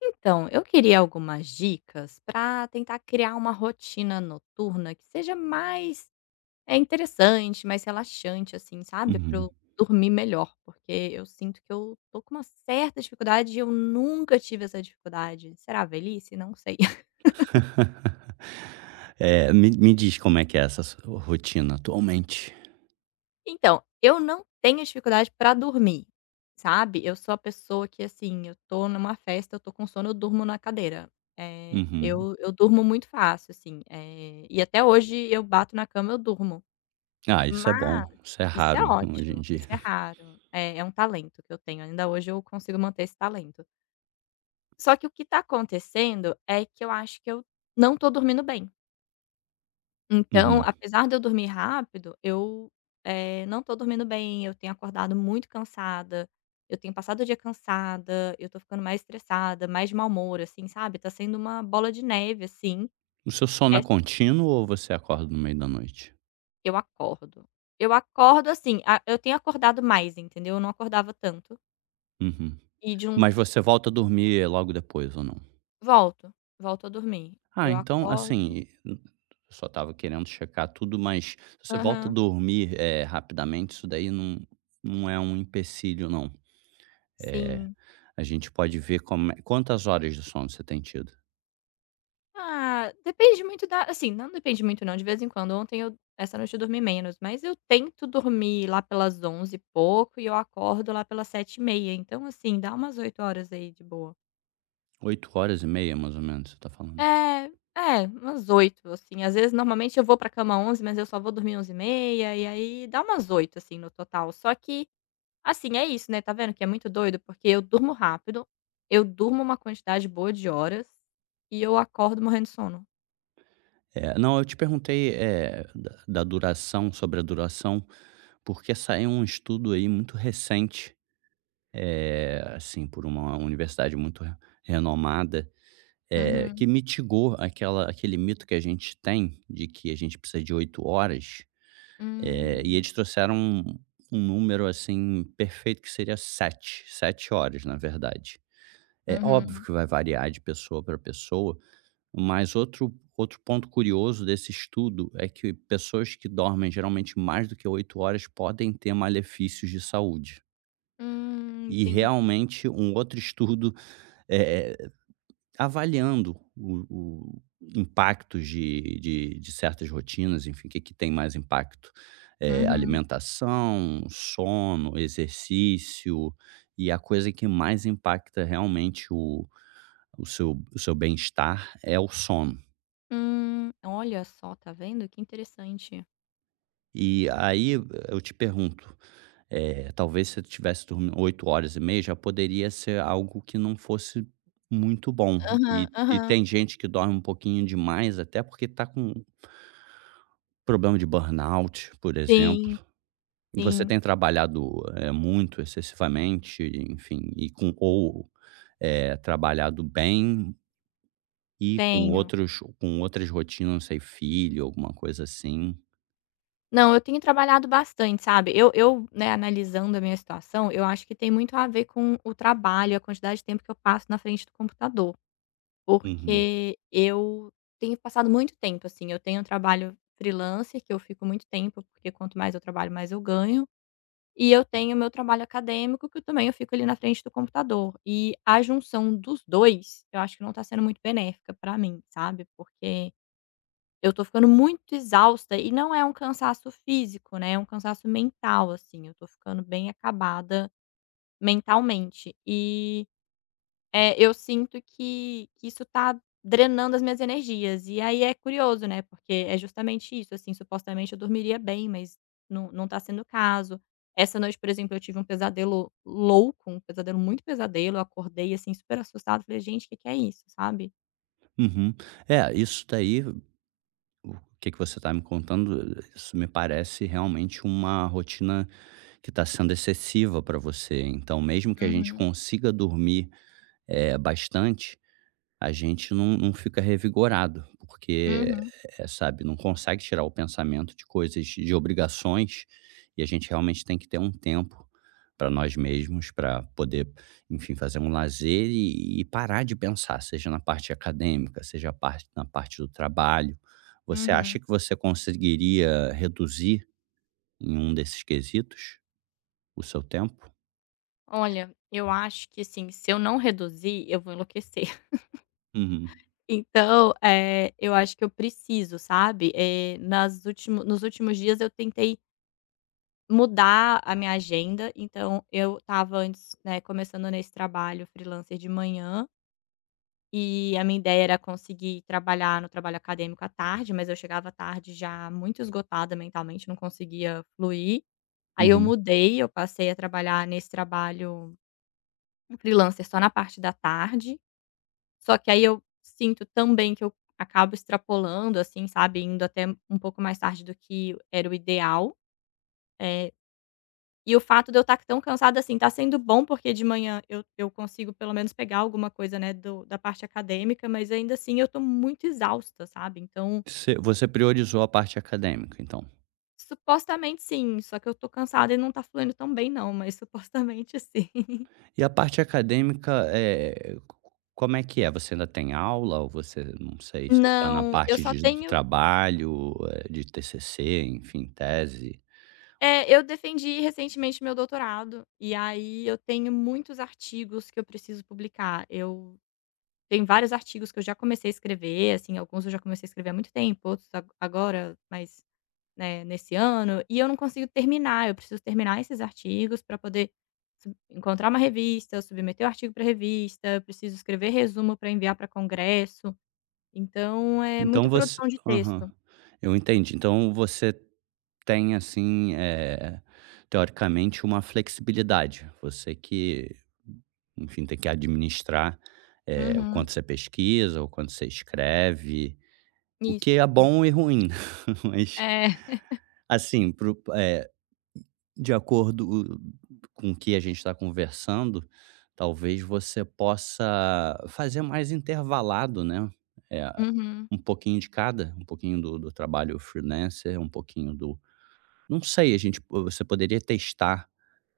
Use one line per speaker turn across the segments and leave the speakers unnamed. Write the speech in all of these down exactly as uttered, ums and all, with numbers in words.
Então, eu queria algumas dicas para tentar criar uma rotina noturna que seja mais é, interessante, mais relaxante, assim, sabe? Para
Uhum.
eu dormir melhor, porque eu sinto que eu tô com uma certa dificuldade e eu nunca tive essa dificuldade. Será a velhice? Não sei.
Eh, me me diz como é que é essa sua rotina atualmente.
Então, eu não tenho dificuldade para dormir, sabe? Eu sou a pessoa que, assim, eu tô numa festa, eu tô com sono, eu durmo na cadeira. É,
Uhum.
eu, eu durmo muito fácil, assim. é, e até hoje eu bato na cama, eu durmo.
Ah, isso é bom,
Mas
isso é
isso
raro
é
hoje em
ótimo,
dia.
isso é raro. É é um talento que eu tenho, ainda hoje eu consigo manter esse talento. Só que o que tá acontecendo é que eu acho que eu não tô dormindo bem. Então,
Uhum.
apesar de eu dormir rápido, eu, eh, não tô dormindo bem, eu tenho acordado muito cansada, eu tenho passado o dia cansada, eu tô ficando mais estressada, mais de mau humor, assim, sabe, tá sendo uma bola de neve, assim.
O seu sono é
É,
contínuo ou você acorda no meio da noite?
eu acordo. Eu acordo assim, ah, eu tenho acordado mais, entendeu, eu não acordava tanto.
Uhum.
E de uns
Mas você volta a dormir logo depois ou não?
volto, volto a dormir.
Ah,
Eu
então,
acordo
assim, eu só estava querendo checar tudo, mas se você volta a
Aham,
dormir, eh, rapidamente, isso daí não não é um empecilho não. É,
sim.
a gente pode ver como é quantas horas de sono você tem tido?
Ah, depende muito da assim, não depende muito não, de vez em quando. Ontem eu Essa noite eu dormi menos, mas eu tento dormir lá pelas onze e pouco e eu acordo lá pelas sete e meia, então, assim, dá umas oito horas aí de boa.
Oito horas e meia, mais ou menos, você está falando.
É, é, umas oito assim, às vezes, normalmente eu vou pra cama onze mas eu só vou dormir onze e meia e aí dá umas oito assim, no total. Só que Assim, é isso, né, tá vendo que é muito doido? Porque eu durmo rápido, eu durmo uma quantidade boa de horas e eu acordo morrendo de sono.
É, não, eu te perguntei, eh, da da duração, sobre a duração, porque saiu um estudo aí muito recente, eh, assim, por uma universidade muito re- renomada, eh, que
Uhum.
mitigou aquela, aquele mito que a gente tem de que a gente precisa de oito horas. Eh, e
Hum.
eles trouxeram um, um número, assim, perfeito, que seria sete sete horas, na verdade. É óbvio
Uhum.
que vai variar de pessoa para pessoa. Mas outro outro ponto curioso desse estudo é que pessoas que dormem geralmente mais do que oito horas podem ter malefícios de saúde.
Hum,
E
entendi.
realmente um outro estudo, eh, avaliando o o impactos de de de certas rotinas, enfim, o que que tem mais impacto, eh,
Uhum.
alimentação, sono, exercício, e a coisa que mais impacta realmente o o seu o seu bem-estar é o sono.
Hum. Olha só, tá vendo? Que interessante.
E aí eu te pergunto, eh, talvez se eu tivesse dormindo oito horas e meia, já poderia ser algo que não fosse muito bom.
Aham,
E e
aham.
tem gente que dorme um pouquinho demais, até porque está com problema de burnout, por
Sim,
exemplo. Você
sim,
tem trabalhado, eh, muito excessivamente, enfim, e com ou, eh, trabalhado bem e com
tenho.
outros com outras rotinas, não sei, filho, alguma coisa assim.
Não, eu tenho trabalhado bastante, sabe. Eu eu, né, analisando a minha situação, eu acho que tem muito a ver com o trabalho, a quantidade de tempo que eu passo na frente do computador.
Uhum.
Porque eu tenho passado muito tempo, assim, eu tenho um trabalho freelancer que eu fico muito tempo, porque quanto mais eu trabalho, mais eu ganho. E eu tenho meu trabalho acadêmico, que eu também eu fico ali na frente do computador. E a junção dos dois eu acho que não tá sendo muito benéfica pra mim, sabe, porque eu tô ficando muito exausta e não é um cansaço físico, né, é um cansaço mental, assim, eu tô ficando bem acabada mentalmente. E é, eu sinto que que isso tá drenando as minhas energias. E aí é curioso, né, porque é justamente isso, assim, supostamente eu dormiria bem, mas não não tá sendo o caso. Essa noite, por exemplo, eu tive um pesadelo louco, um pesadelo muito pesadelo, eu acordei, assim, super assustada, falei: "Gente, o que que é isso?", sabe?
Uhum. É, isso daí O que que você está me contando, isso me parece realmente uma rotina que está sendo excessiva para você. Então, mesmo que a gente
Uhum,
consiga dormir, eh, bastante, a gente não não fica revigorado, porque,
uhum,
eh, sabe, não consegue tirar o pensamento de coisas, de obrigações, e a gente realmente tem que ter um tempo para nós mesmos, para poder, enfim, fazer um lazer e e parar de pensar, seja na parte acadêmica, seja a parte na parte do trabalho. Você acha
uhum.
que você conseguiria reduzir em um desses quesitos o seu tempo?
Olha, eu acho que, assim, se eu não reduzir, eu vou enlouquecer.
Uhum,
Então, é eu acho que eu preciso, sabe? Eh, nas último Nos últimos dias eu tentei mudar a minha agenda, então eu estava antes, né, começando nesse trabalho freelancer de manhã, e a minha ideia era conseguir trabalhar no trabalho acadêmico à tarde, mas eu chegava à tarde já muito esgotada mentalmente, não conseguia fluir. Aí eu
uhum.
mudei, eu passei a trabalhar nesse trabalho freelancer só na parte da tarde, só que aí eu sinto também que eu acabo extrapolando, assim, sabe, indo até um pouco mais tarde do que era o ideal. Eh E o fato de eu estar tão cansada, assim, tá sendo bom, porque de manhã eu eu consigo pelo menos pegar alguma coisa, né, do da parte acadêmica, mas ainda assim eu tô muito exausta, sabe. Então,
Você você priorizou a parte acadêmica, então?
supostamente sim, só que eu tô cansada e não tá fluindo tão bem não, mas supostamente sim.
E a parte acadêmica, eh, como é que é? Você ainda tem aula ou você, não sei, você tá na
Não, eu
parte
só
de do
tenho
trabalho, eh, de T C C, enfim, tese?
é, eu defendi recentemente meu doutorado, e aí eu tenho muitos artigos que eu preciso publicar. Eu tenho vários artigos que eu já comecei a escrever, assim, alguns eu já comecei a escrever há muito tempo, outros a agora, mas né, nesse ano, e eu não consigo terminar, eu preciso terminar esses artigos para poder sub encontrar uma revista, submeter o artigo para revista, eu preciso escrever resumo para enviar para congresso, então é
Então
muita
você,
produção de
aham,
texto.
eu entendi. Então você tem, assim, eh, teoricamente, uma flexibilidade. Você que, enfim, tem que administrar, eh, o
Uhum,
quanto você pesquisa, o quanto você escreve, o
isso.
que é bom e ruim. Mas,
É,
assim, eh, de acordo com o que a gente está conversando, talvez você possa fazer mais intervalado, né? É
uhum,
um pouquinho de cada, um pouquinho do do trabalho freelancer, um pouquinho do, não sei, a gente você poderia testar,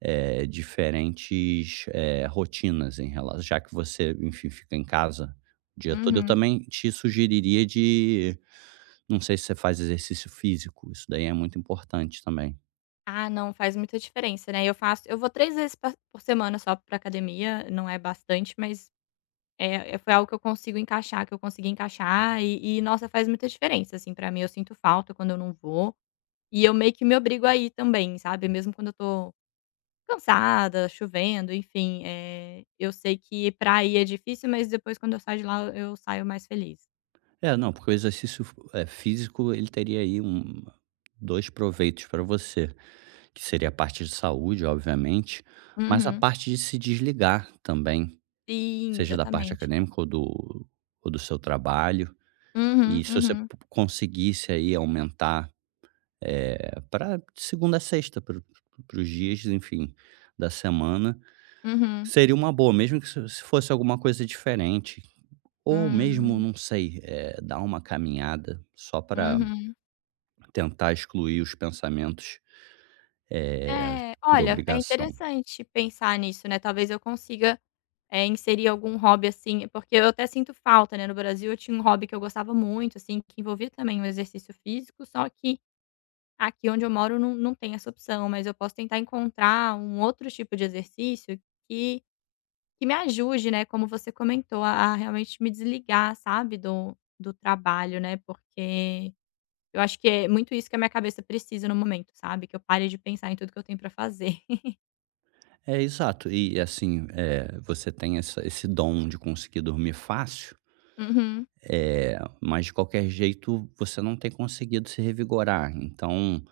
eh, diferentes, eh, rotinas em relação, já que você, enfim, fica em casa o dia todo. Eu
uhum.
também te sugeriria de, não sei se você faz exercício físico, isso daí é muito importante também.
Ah, não, faz muita diferença, né, eu faço eu vou três vezes pa por semana só para academia, não é bastante, mas, é é- foi algo que eu consigo encaixar, que eu consegui encaixar e e nossa, faz muita diferença, assim, para mim, eu sinto falta quando eu não vou. E eu meio que me obrigo a ir também, sabe, mesmo quando eu tô cansada, chovendo, enfim, eh, eu sei que pra ir é difícil, mas depois quando eu saio de lá eu saio mais feliz.
É, não, porque o exercício, eh, físico, ele teria aí um dois proveitos para você, que seria a parte de saúde, obviamente, mas a
Uhum.
parte de se desligar também,
Sim,
seja da parte
exatamente.
acadêmica ou do ou do seu trabalho.
Uhum,
E se você
uhum,
po conseguisse aí aumentar, para segunda a sexta, para os dias, enfim, da semana,
uhum,
seria uma boa, mesmo que se se fosse alguma coisa diferente. Ou mesmo,
hum,
não sei, eh, dar uma caminhada só para
uhum.
tentar excluir os pensamentos, eh,
É,
por
olha, é
obrigação.
interessante pensar nisso, né, talvez eu consiga, eh, inserir algum hobby, assim, porque eu até sinto falta, né, no Brasil eu tinha um hobby que eu gostava muito, assim, que envolvia também o exercício físico, só que aqui onde eu moro não não tem essa opção, mas eu posso tentar encontrar um outro tipo de exercício que que me ajude, né, como você comentou, a a realmente me desligar, sabe, do do trabalho, né, porque eu acho que é muito isso que a minha cabeça precisa no momento, sabe, que eu pare de pensar em tudo que eu tenho pra fazer.
É, exato. E assim, eh, você tem essa esse dom de conseguir dormir fácil, eh, mas de qualquer jeito você não tem conseguido se revigorar. Então,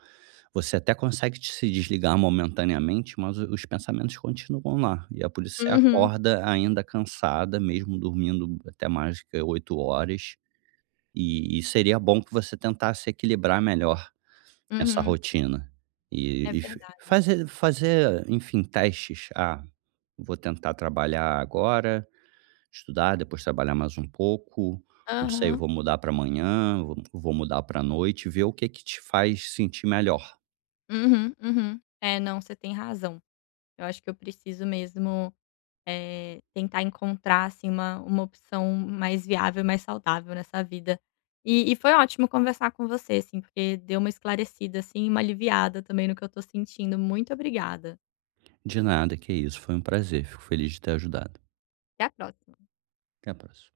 você até consegue te se desligar momentaneamente, mas o os pensamentos continuam lá. E é por isso que você
Uhum, uhum,
acorda ainda cansada, mesmo dormindo até mais que oito horas. E e seria bom que você tentasse equilibrar melhor essa
uhum.
rotina.
É
E e f
verdade.
fazer fazer, enfim, testes. "Ah, vou tentar trabalhar agora, estudar, depois trabalhar mais um pouco, não sei,
Aham.
vou mudar para amanhã, vou vou mudar para noite", ver o que que te faz sentir melhor.
Uhum, uhum. É, não, você tem razão. Eu acho que eu preciso mesmo Eh, tentar encontrar, assim, uma uma opção mais viável e mais saudável nessa vida. E e foi ótimo conversar com você, assim, porque deu uma esclarecida, assim, e uma aliviada também no que eu tô sentindo. Muito obrigada.
De nada, que isso, foi um prazer, fico feliz de ter ajudado.
Até a próxima.
Até a próxima.